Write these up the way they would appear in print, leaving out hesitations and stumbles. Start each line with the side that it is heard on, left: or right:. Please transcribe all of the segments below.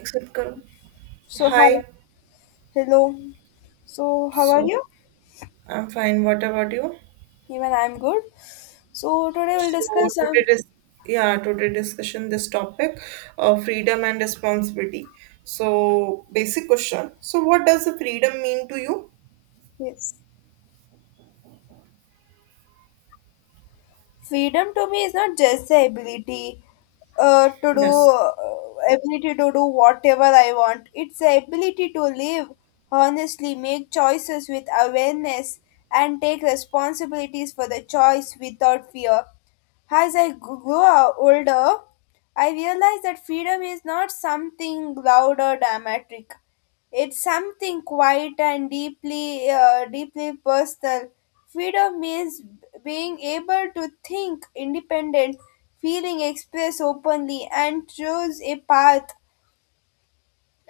right: Accept. Karo.
left: So hi,
right: Hi.
left: hello. So how are
right: So
left: you?
right: I'm fine. What about you?
left: Even I'm good. So today we'll
right: So
left: discuss some.
right: today dis yeah, today discussion this topic of freedom and responsibility. So basic question. So what does the freedom mean to you?
left: Yes. Freedom to me is not just the ability uh, to do
right: Yes.
left: uh, to do whatever I want. It's the ability to live honestly, make choices with awareness, and take responsibilities for the choice without fear. As I grow older, I realize that freedom is not something loud or dramatic. It's something quiet and deeply personal. Freedom means being able to think independent, feeling expressed openly, and choose a path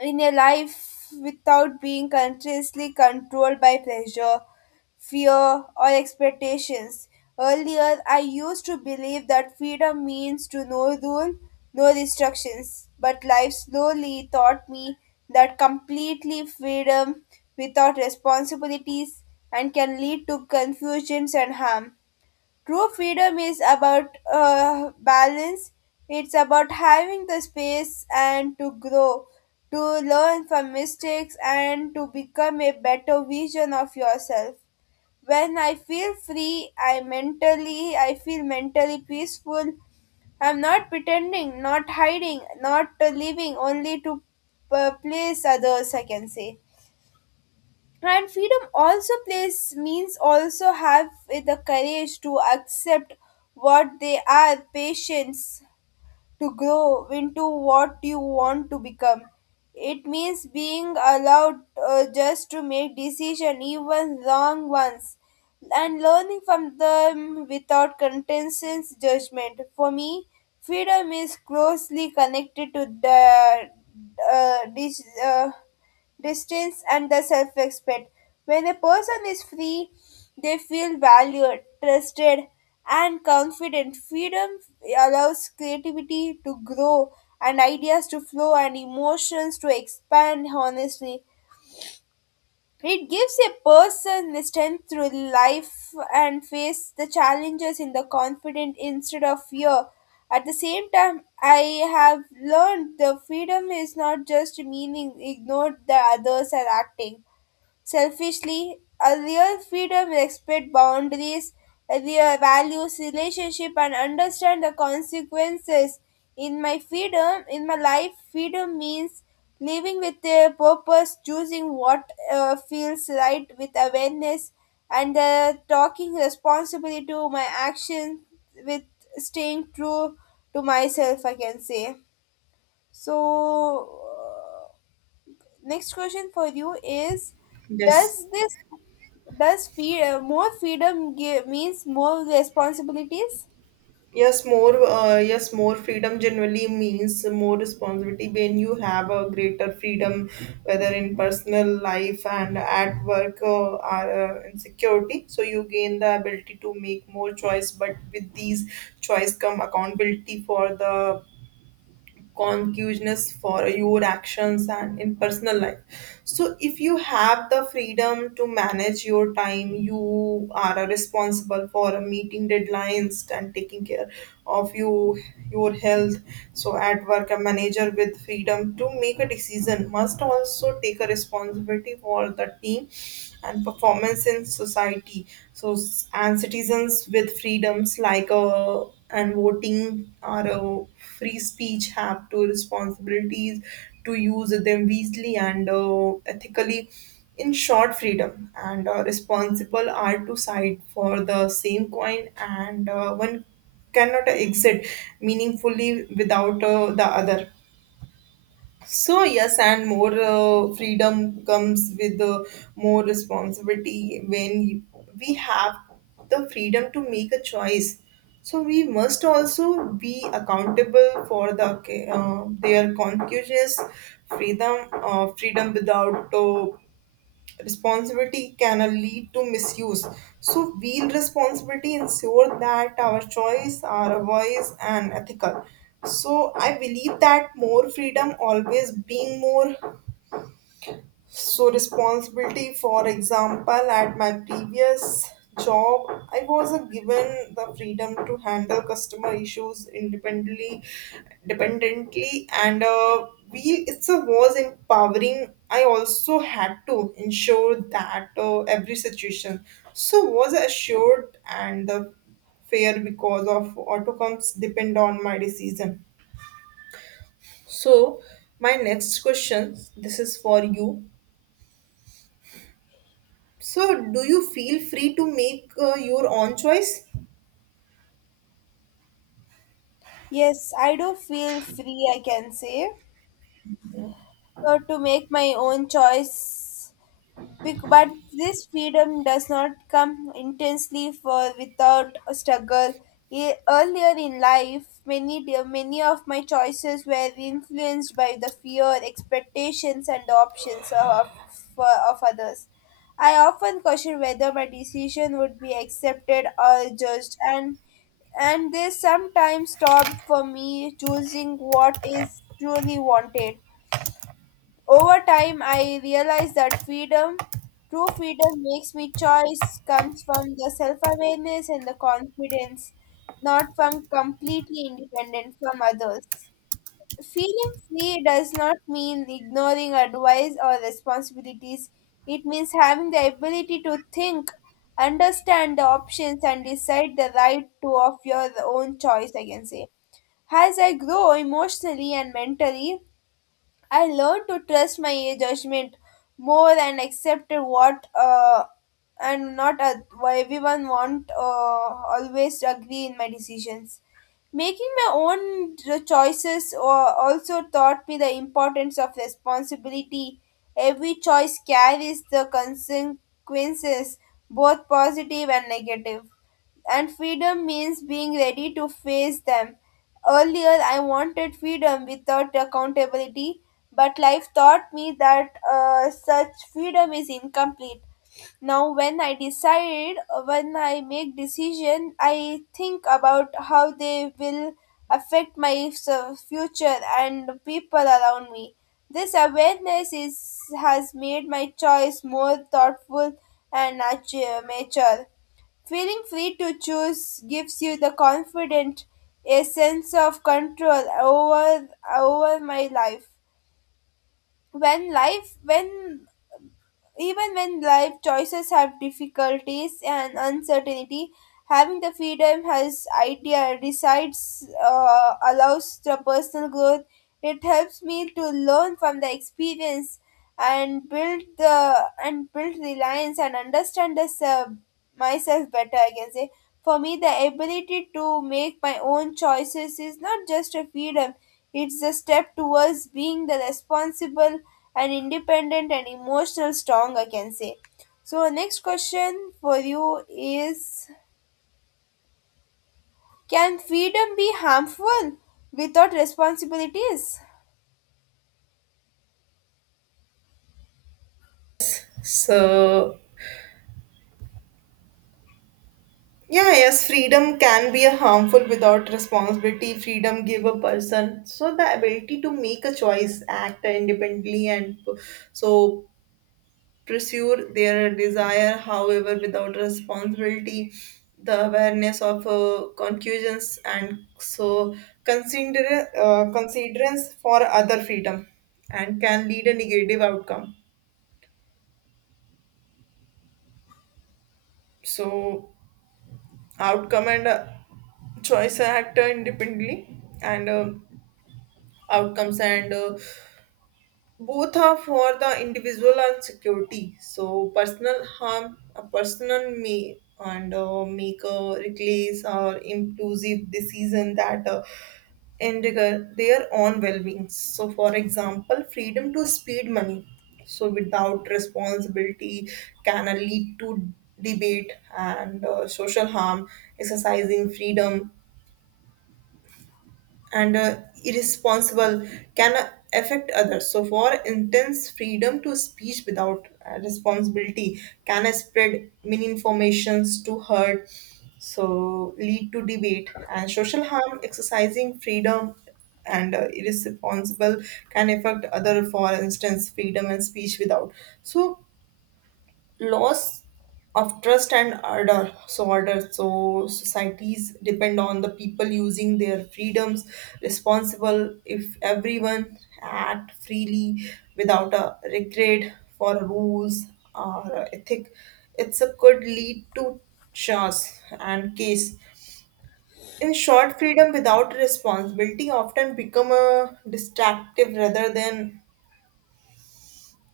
left: in a life without being continuously controlled by pressure, fear, or expectations. Earlier, I used to believe that freedom means to no rule, no restrictions, but life slowly taught me that completely freedom without responsibilities and can lead to confusions and harm. True freedom is about balance. It's about having the space and to grow, to learn from mistakes and to become a better version of yourself. When I feel free, I feel mentally peaceful. I'm not pretending, not hiding, not living only to please others, I can say. And freedom also plays means also have the courage to accept what they are, patience to grow into what you want to become. It means being allowed just to make decision, even wrong ones, and learning from them without contentious judgment. For me, freedom is closely connected to the uh, dis- uh, distance, and the self respect. When a person is free, they feel valued, trusted, and confident. Freedom allows creativity to grow and ideas to flow and emotions to expand honestly. It gives a person the strength through life and face the challenges in the confident instead of fear. At the same time, I have learned the freedom is not just meaning ignored the others are acting. Selfishly, a real freedom will respect boundaries, real values, relationship, and understand the consequences. In my freedom, in my life, freedom means living with a purpose, choosing what feels right with awareness, and talking responsibly to my actions with staying true to myself, I can say. So, next question for you is:
right: Yes.
left: Does this does feed more freedom give, means more responsibilities?
right: Yes, more freedom generally means more responsibility when you have a greater freedom, whether in personal life and at work or in security. So you gain the ability to make more choice, but with these choice come accountability for the consciousness for your actions. And in personal life, so if you have the freedom to manage your time, you are responsible for meeting deadlines and taking care of your health. So at work, a manager with freedom to make a decision must also take a responsibility for the team and performance in society. So and citizens with freedoms like and voting or free speech have to responsibilities to use them wisely and ethically. In short, freedom and responsible are two sides for the same coin, and one cannot exit meaningfully without the other. So yes, and more freedom comes with more responsibility when we have the freedom to make a choice. So we must also be accountable for the their conscious freedom without responsibility can lead to misuse. So we responsibility ensure that our choice, our voice and ethical. So I believe that more freedom always being more so responsibility. For example, at my previous job, I was given the freedom to handle customer issues independently dependently, and we it's a was empowering. I also had to ensure that every situation so was assured and the fair because of outcomes depend on my decision. So my next question, this is for you. So, do you feel free to make your own choice?
left: Yes, I do feel free, I can say, to make my own choice. But this freedom does not come intensely for without a struggle. Earlier in life, many of my choices were influenced by the fear, expectations, and options of others. I often question whether my decision would be accepted or judged, and this sometimes stopped for me choosing what is truly wanted. Over time, I realized that freedom, true freedom, makes me choice comes from the self awareness and the confidence, not from completely independent from others. Feeling free does not mean ignoring advice or responsibilities, it means having the ability to think, understand the options, and decide the right to of your own choice, I can say. As I grow emotionally and mentally, I learned to trust my judgment more and accepted what and not what everyone want always agree in my decisions. Making my own choices also taught me the importance of responsibility. Every choice carries the consequences, both positive and negative, and freedom means being ready to face them. Earlier, I wanted freedom without accountability, but life taught me that such freedom is incomplete. Now when I decide, when I make decision, I think about how they will affect my future and people around me. This awareness is has made my choice more thoughtful and mature. Feeling free to choose gives you the confident, a sense of control over my life. When life when even when life choices have difficulties and uncertainty, having the freedom has idea decides allows the personal growth. It helps me to learn from the experience and build reliance and understand this, myself better, I can say. For me, the ability to make my own choices is not just a freedom, it's a step towards being the responsible and independent and emotional strong, I can say. So, next question for you is: Can freedom be harmful without responsibilities?
right: So, yeah, yes, freedom can be a harmful without responsibility. Freedom give a person so the ability to make a choice, act independently, and so pursue their desire. However, without responsibility, the awareness of concussions and so considerance for other freedom and can lead a negative outcome. So outcome and choice and actor independently and outcomes and both are for the individual and security. So personal harm, a personal may and make a reckless or impulsive decision that endanger their own well-being. So for example freedom to speed money so without responsibility can lead to debate and social harm. Exercising freedom and irresponsible can affect others. So, for intense freedom to speech without responsibility can spread misinformations to hurt, so lead to debate and social harm. Exercising freedom and irresponsible can affect other. For instance, freedom and speech without so loss of trust and order so societies depend on the people using their freedoms responsible. If everyone act freely without a regret for rules or ethic, it's a could lead to chaos and case. In short, freedom without responsibility often become a distractive rather than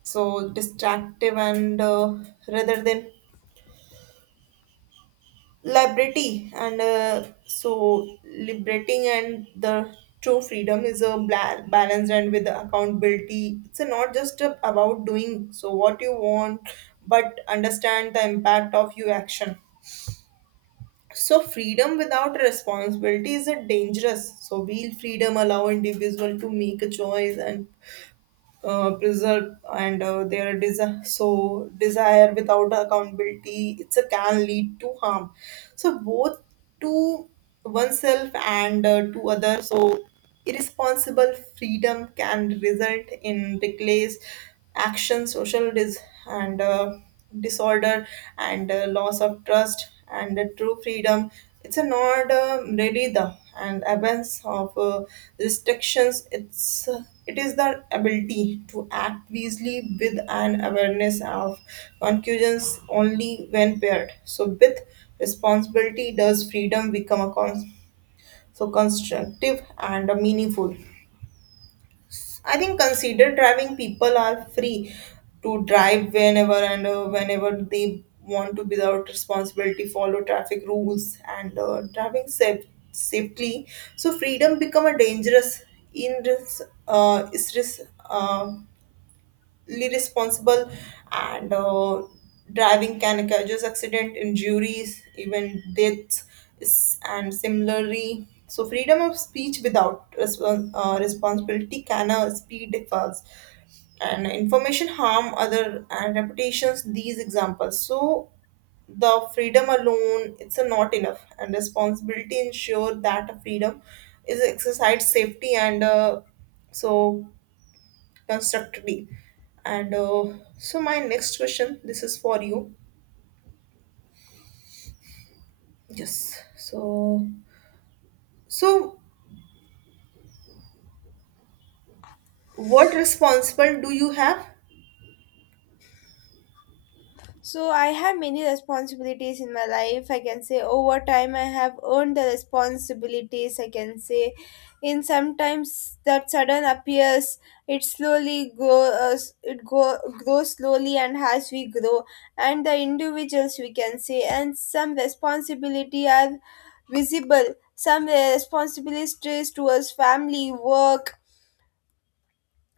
right: so distractive and rather than liberty and so liberating and the true freedom is a balance and with accountability. It's not just about doing so what you want, but understand the impact of your action. So freedom without responsibility is a dangerous. So will freedom allow individual to make a choice and preserve and their desire so desire without accountability, it's a can lead to harm, so both to oneself and to others. So irresponsible freedom can result in reckless action, social dis- and disorder, and loss of trust, and true freedom. It's a not really the and absence of restrictions. It is the ability to act wisely with an awareness of conclusions only when paired. So with responsibility does freedom become a so constructive and meaningful. I think consider driving. People are free to drive whenever they want to without responsibility, follow traffic rules and driving safely. So freedom become a dangerous in uh, responsible and driving can cause accident injuries even deaths. And similarly, so freedom of speech without responsibility can speed differs and information harm other and reputations. These examples so the freedom alone, it's a not enough, and responsibility ensure that freedom is exercised safety and so constructively. And so my next question, this is for you. Yes. So so what responsible do you have?
left: So I have many responsibilities in my life, I can say. Over time I have earned the responsibilities, I can say. In sometimes that sudden appears. It slowly grow. S- it go grows slowly, and as we grow, and the individuals we can say, and some responsibility are visible. Some responsibilities towards family, work,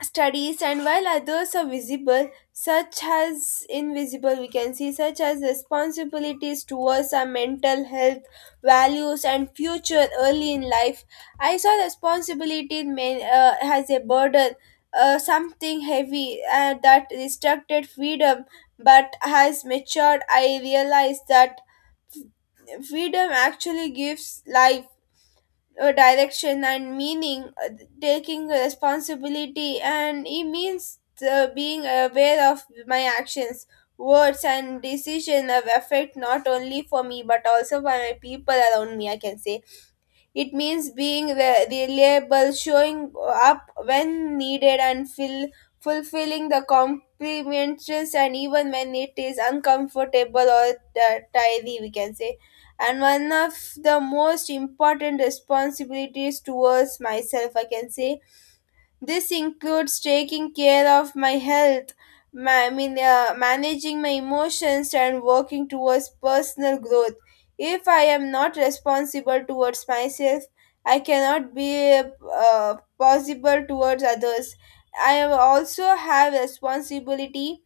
left: studies, and while others are visible such as invisible we can see, such as responsibilities towards our mental health, values, and future. Early in life, I saw responsibility in men, as a burden, something heavy, that restricted freedom, but has matured I realized that freedom actually gives life direction and meaning. Taking responsibility, and it means being aware of my actions, words, and decision have effect not only for me but also for my people around me, I can say. It means being reliable, showing up when needed, and fulfilling the complimentaries, and even when it is uncomfortable or tiring, we can say. And one of the most important responsibilities towards myself, I can say, this includes taking care of my health, I mean, managing my emotions, and working towards personal growth. If I am not responsible towards myself, I cannot be possible towards others. I am also have responsibility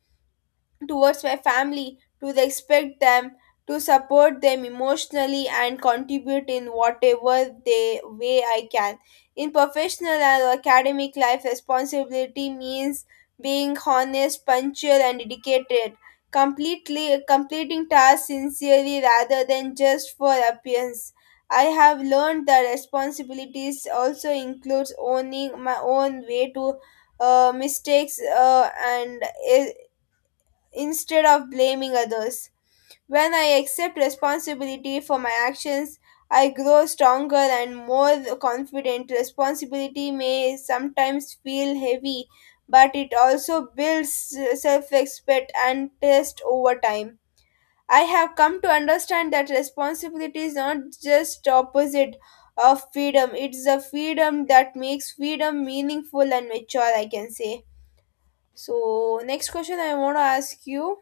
left: towards my family to expect them to support them emotionally and contribute in whatever way I can. In professional and academic life, responsibility means being honest, punctual, and dedicated, completely completing tasks sincerely rather than just for appearance. I have learned that responsibilities also includes owning my own way to mistakes, and instead of blaming others. When I accept responsibility for my actions, I grow stronger and more confident. Responsibility may sometimes feel heavy, but it also builds self respect and trust over time. I have come to understand that responsibility is not just opposite of freedom, it's the freedom that makes freedom meaningful and mature, I can say. So, next question I want to ask you.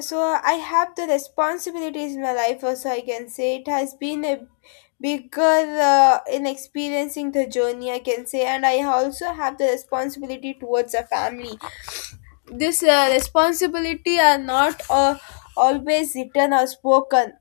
left: So I have the responsibilities in my life, also I can say it has been a bigger in experiencing the journey, I can say, and I also have the responsibility towards a family. This responsibility are not always written or spoken.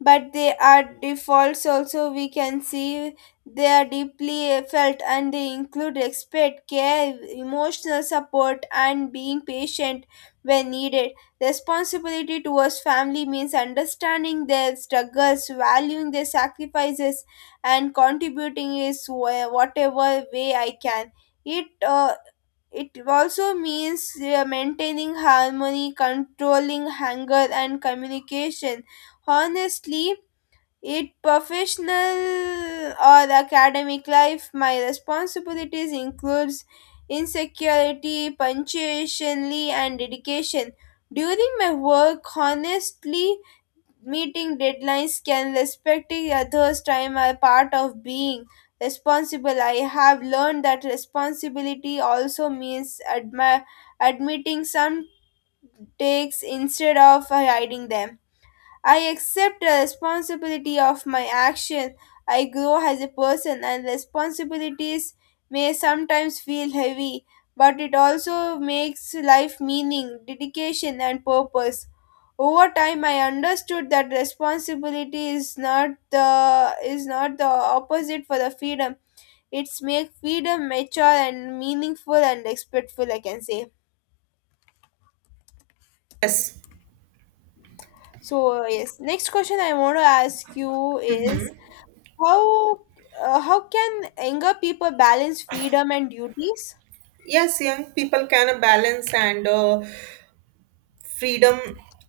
left: But they are defaults, also we can see they are deeply felt, and they include respect, care, emotional support, and being patient when needed. Responsibility towards family means understanding their struggles, valuing their sacrifices, and contributing is whatever way I can. It uh, it also means maintaining harmony, controlling anger, and communication honestly. It professional or academic life, my responsibilities includes insecurity, punctuationly, and dedication. During my work, honestly, meeting deadlines can respecting others' time are part of being responsible. I have learned that responsibility also means admitting some takes instead of hiding them. I accept the responsibility of my action. I grow as a person, and responsibilities may sometimes feel heavy, but it also makes life meaning, dedication, and purpose. Over time, I understood that responsibility is not the opposite for the freedom. It's make freedom mature and meaningful and respectful, I can say.
right: Yes.
left: So yes, next question I want to ask you is: How how can younger people balance freedom and duties?
right: Yes, young people can balance and freedom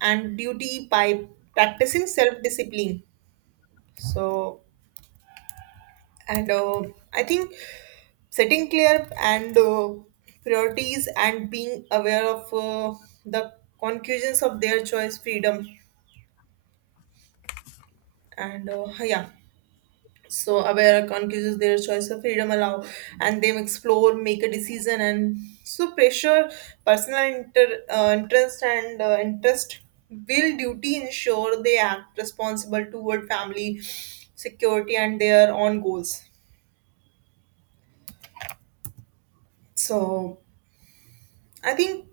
right: and duty by practicing self-discipline. So and I think setting clear and priorities and being aware of the conclusions of their choice freedom and yeah. So aware confuses their choice of freedom allow and they explore, make a decision and so pressure, personal interest will duty ensure they act responsible toward family security and their own goals. So I think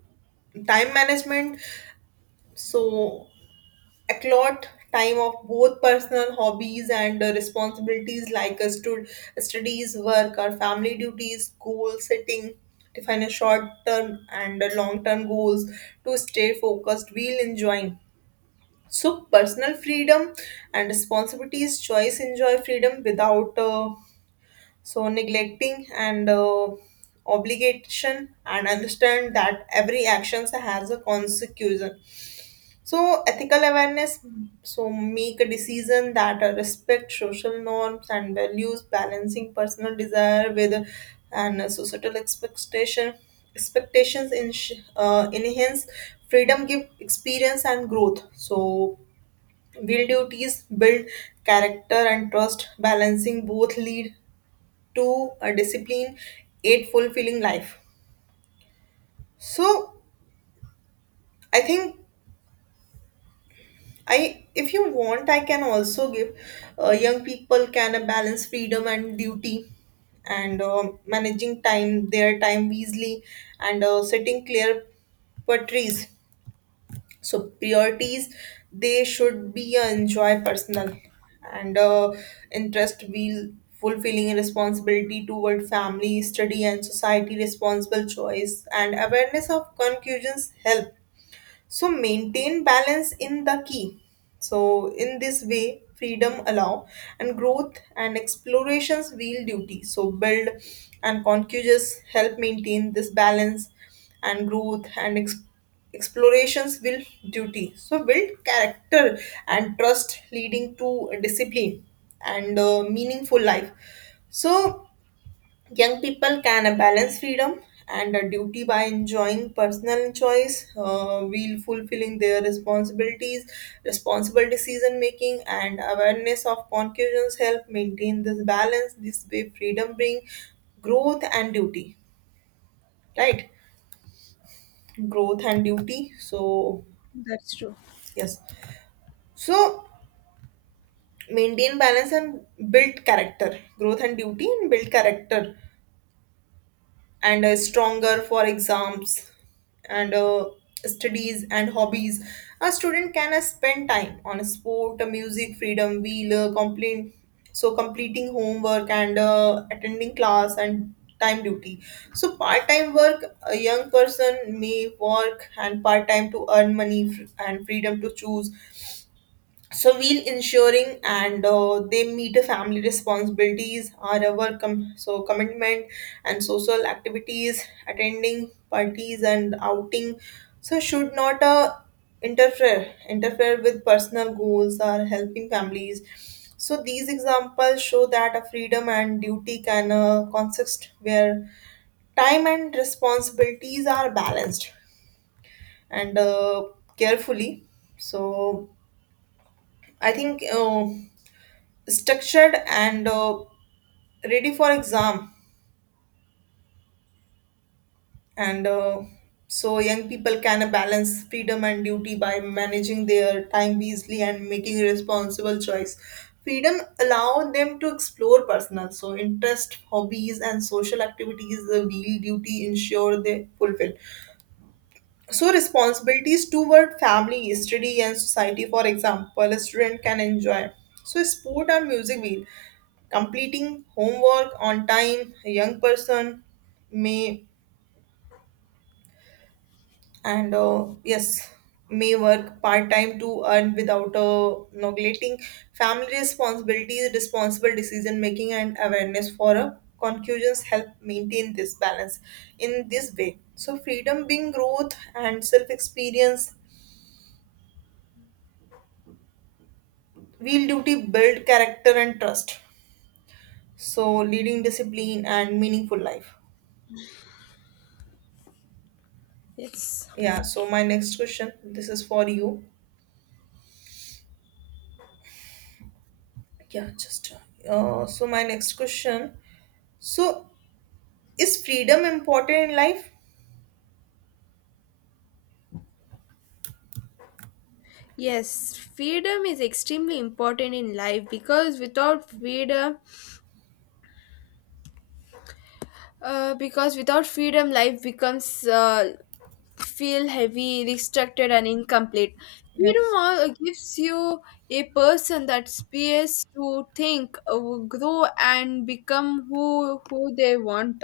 right: time management. So Accord time of both personal hobbies and responsibilities like studies, work, or family duties, goal setting, define a short term and long term goals to stay focused while enjoying. So, personal freedom and responsibilities, choice, enjoy freedom without so neglecting and obligation, and understand that every action has a consequence. So ethical awareness, so make a decision that respect social norms and values, balancing personal desire with and societal expectations in enhance freedom, give experience and growth. So will duties build character and trust, balancing both lead to a discipline, aid fulfilling life. So I think I, if you want, I can also give young people can balance freedom and duty, and managing time, their time wisely, and setting clear priorities. So they should be enjoy personal, and interest will fulfilling responsibility toward family, study, and society. Responsible choice and awareness of conclusions help so maintain balance in the key. So in this way freedom allow and growth and explorations wheel duty so build and conscious help maintain this balance and growth and explorations will duty so build character and trust leading to discipline and meaningful life. So young people can balance freedom and duty by enjoying personal choice, while fulfilling their responsible decision making, and awareness of conclusions help maintain this balance. This way, freedom bring growth and duty, right? Growth and duty. So,
left: That's true.
right: yes. So, maintain balance and build character. Growth and duty and build character and stronger for exams and studies and hobbies. A student can spend time on sport, music, freedom, wheel, so completing homework and attending class and time duty. So part-time work, a young person may work and part-time to earn money and freedom to choose so while ensuring and they meet a family responsibilities or our so commitment and social activities attending parties and outing so should not interfere with personal goals or helping families. So these examples show that a freedom and duty can consist where time and responsibilities are balanced and carefully. So I think structured and ready for exam and so young people can balance freedom and duty by managing their time wisely and making responsible choice. Freedom allow them to explore personal so interest hobbies and social activities. The real duty ensure they fulfill so responsibilities toward family study and society. For example, a student can enjoy so sport and music completing homework on time. A young person may and yes may work part-time to earn without neglecting family responsibilities. Responsible decision making and awareness for a conclusions help maintain this balance. In this way so freedom being growth and self-experience. Real duty build character and trust so leading discipline and meaningful life.
left: Yes.
right: Yeah so my next question, this is for you. Yeah, just so my next question. So is freedom important in life?
left: Yes, freedom is extremely important in life because without freedom, life becomes feel heavy, restricted, and incomplete. Freedom
right: Yes.
left: all gives you a person that space to think, grow, and become who they want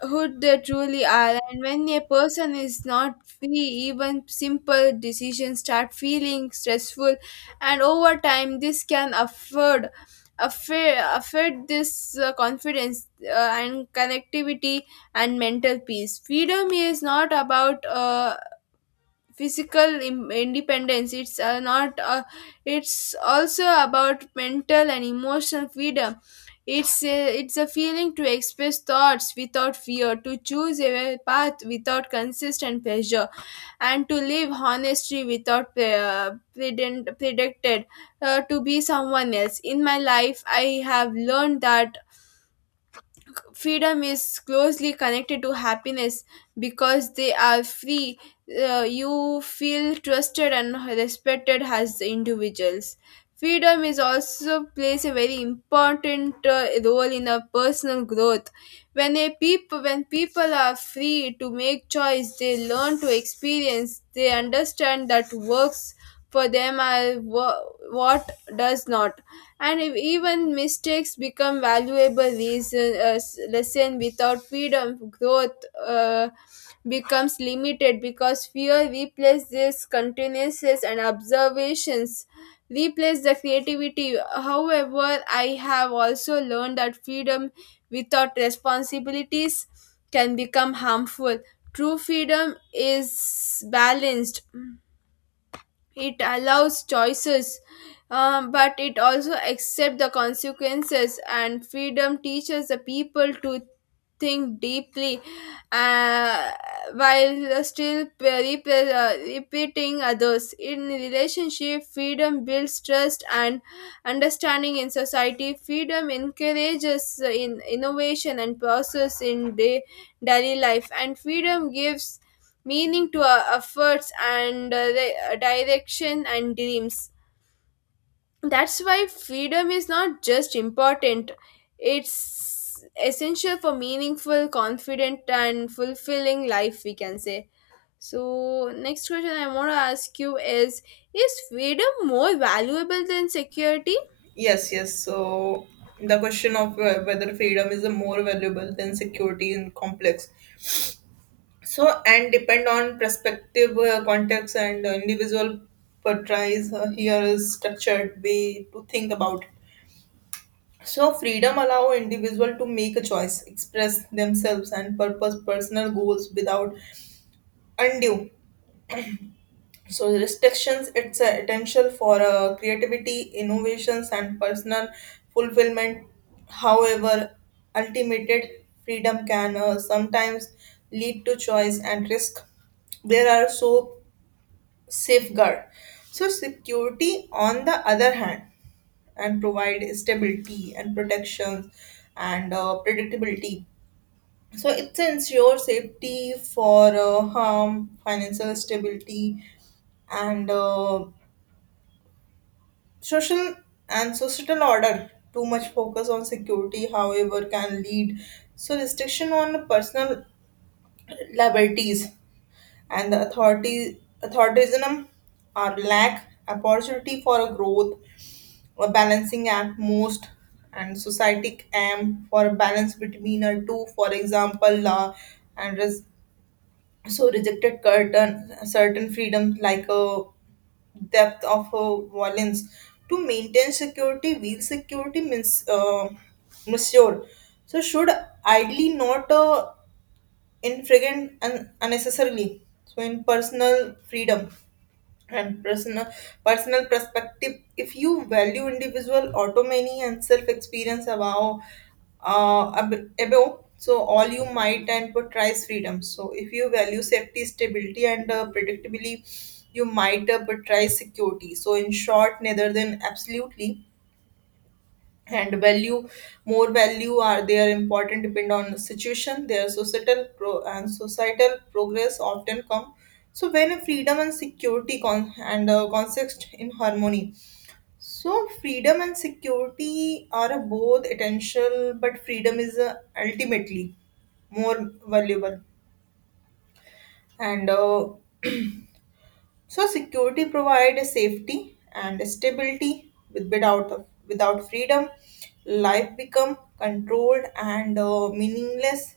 left: who they truly are. And when a person is not free, even simple decisions start feeling stressful, and over time this can affect this confidence and connectivity and mental peace. Freedom is not about physical independence, it's not, it's also about mental and emotional freedom. It's a feeling to express thoughts without fear, to choose a path without consistent pressure, and to live honestly without predicted, to be someone else. In my life I have learned that freedom is closely connected to happiness because they are free, you feel trusted and respected as individuals. Freedom is also plays a very important role in a personal growth. When a people when people are free to make choice, they learn to experience, they understand that works for them are what does not, and if even mistakes become valuable reason lesson. Without freedom, growth becomes limited because fear replaces continuances and observations replace the creativity. However, I have also learned that freedom without responsibilities can become harmful. True freedom is balanced, it allows choices, but it also accepts the consequences, and freedom teaches the people to think deeply uh, while still repeating others. In relationship, freedom builds trust and understanding in society. Freedom encourages in innovation and process in daily life, and freedom gives meaning to our efforts and the direction and dreams. That's why freedom is not just important, it's essential for meaningful, confident, and fulfilling life, we can say. So, next question I want to ask you is: Is freedom more valuable than security?
right: Yes, yes. So the question of whether freedom is a more valuable than security in complex. So and depend on perspective, context, and individual portrays here is structured way to think about it. So freedom allow individual to make a choice, express themselves and purpose personal goals without undue so restrictions. It's essential for creativity innovations and personal fulfillment. However, ultimate freedom can sometimes lead to choice and risk. There are so safeguard. So security on the other hand and provide stability and protection and predictability. So it ensures safety for harm, financial stability, and social and societal order. Too much focus on security, however, can lead so restriction on personal liberties and the authority authoritarianism or lack opportunity for a growth or balancing act. Most and societic aim for a balance between our two. For example, law and so rejected certain freedoms like a depth of violence to maintain security. Real security means monsieur so should ideally not in and unnecessarily so in personal freedom and personal perspective. If you value individual autonomy and self experience above so all, you might and price freedom. So if you value safety stability and predictability, you might price security. So in short neither than absolutely and value more value are they are important depend on the situation. Their societal and societal progress often come so when freedom and security and context in harmony. So freedom and security are both essential, but freedom is ultimately more valuable and So security provides safety and stability. Without freedom, life become controlled and meaningless.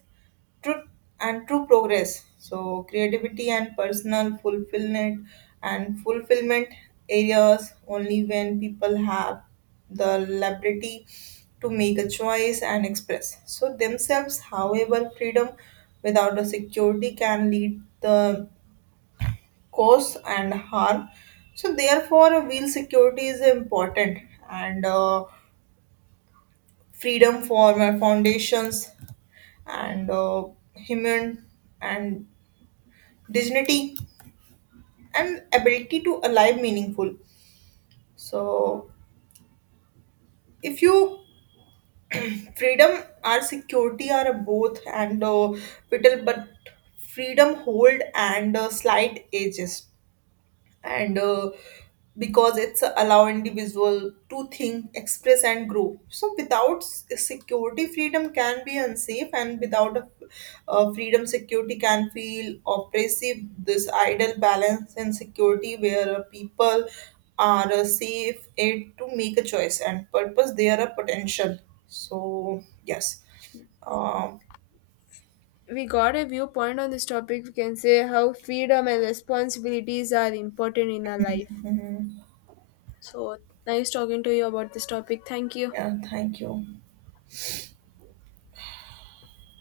right: Truth and true progress. So creativity and personal fulfillment areas only when people have the liberty to make a choice and express so themselves. However, freedom without the security can lead the cause and harm. So therefore, wheel security is important and freedom for my foundations and human and dignity and ability to alive meaningful. So if you freedom or security are both and vital, but freedom hold and slight edges and because it's allow individual to think express and grow. So without security freedom can be unsafe and without a, freedom security can feel oppressive. This ideal balance and security where people are safe aid to make a choice and purpose they are a potential. So yes, um,
left: We got a viewpoint on this topic. We can say how freedom and responsibilities are important in our life.
right: mhm.
left: So, nice talking to you about this topic. Thank you.
right: Yeah, thank you.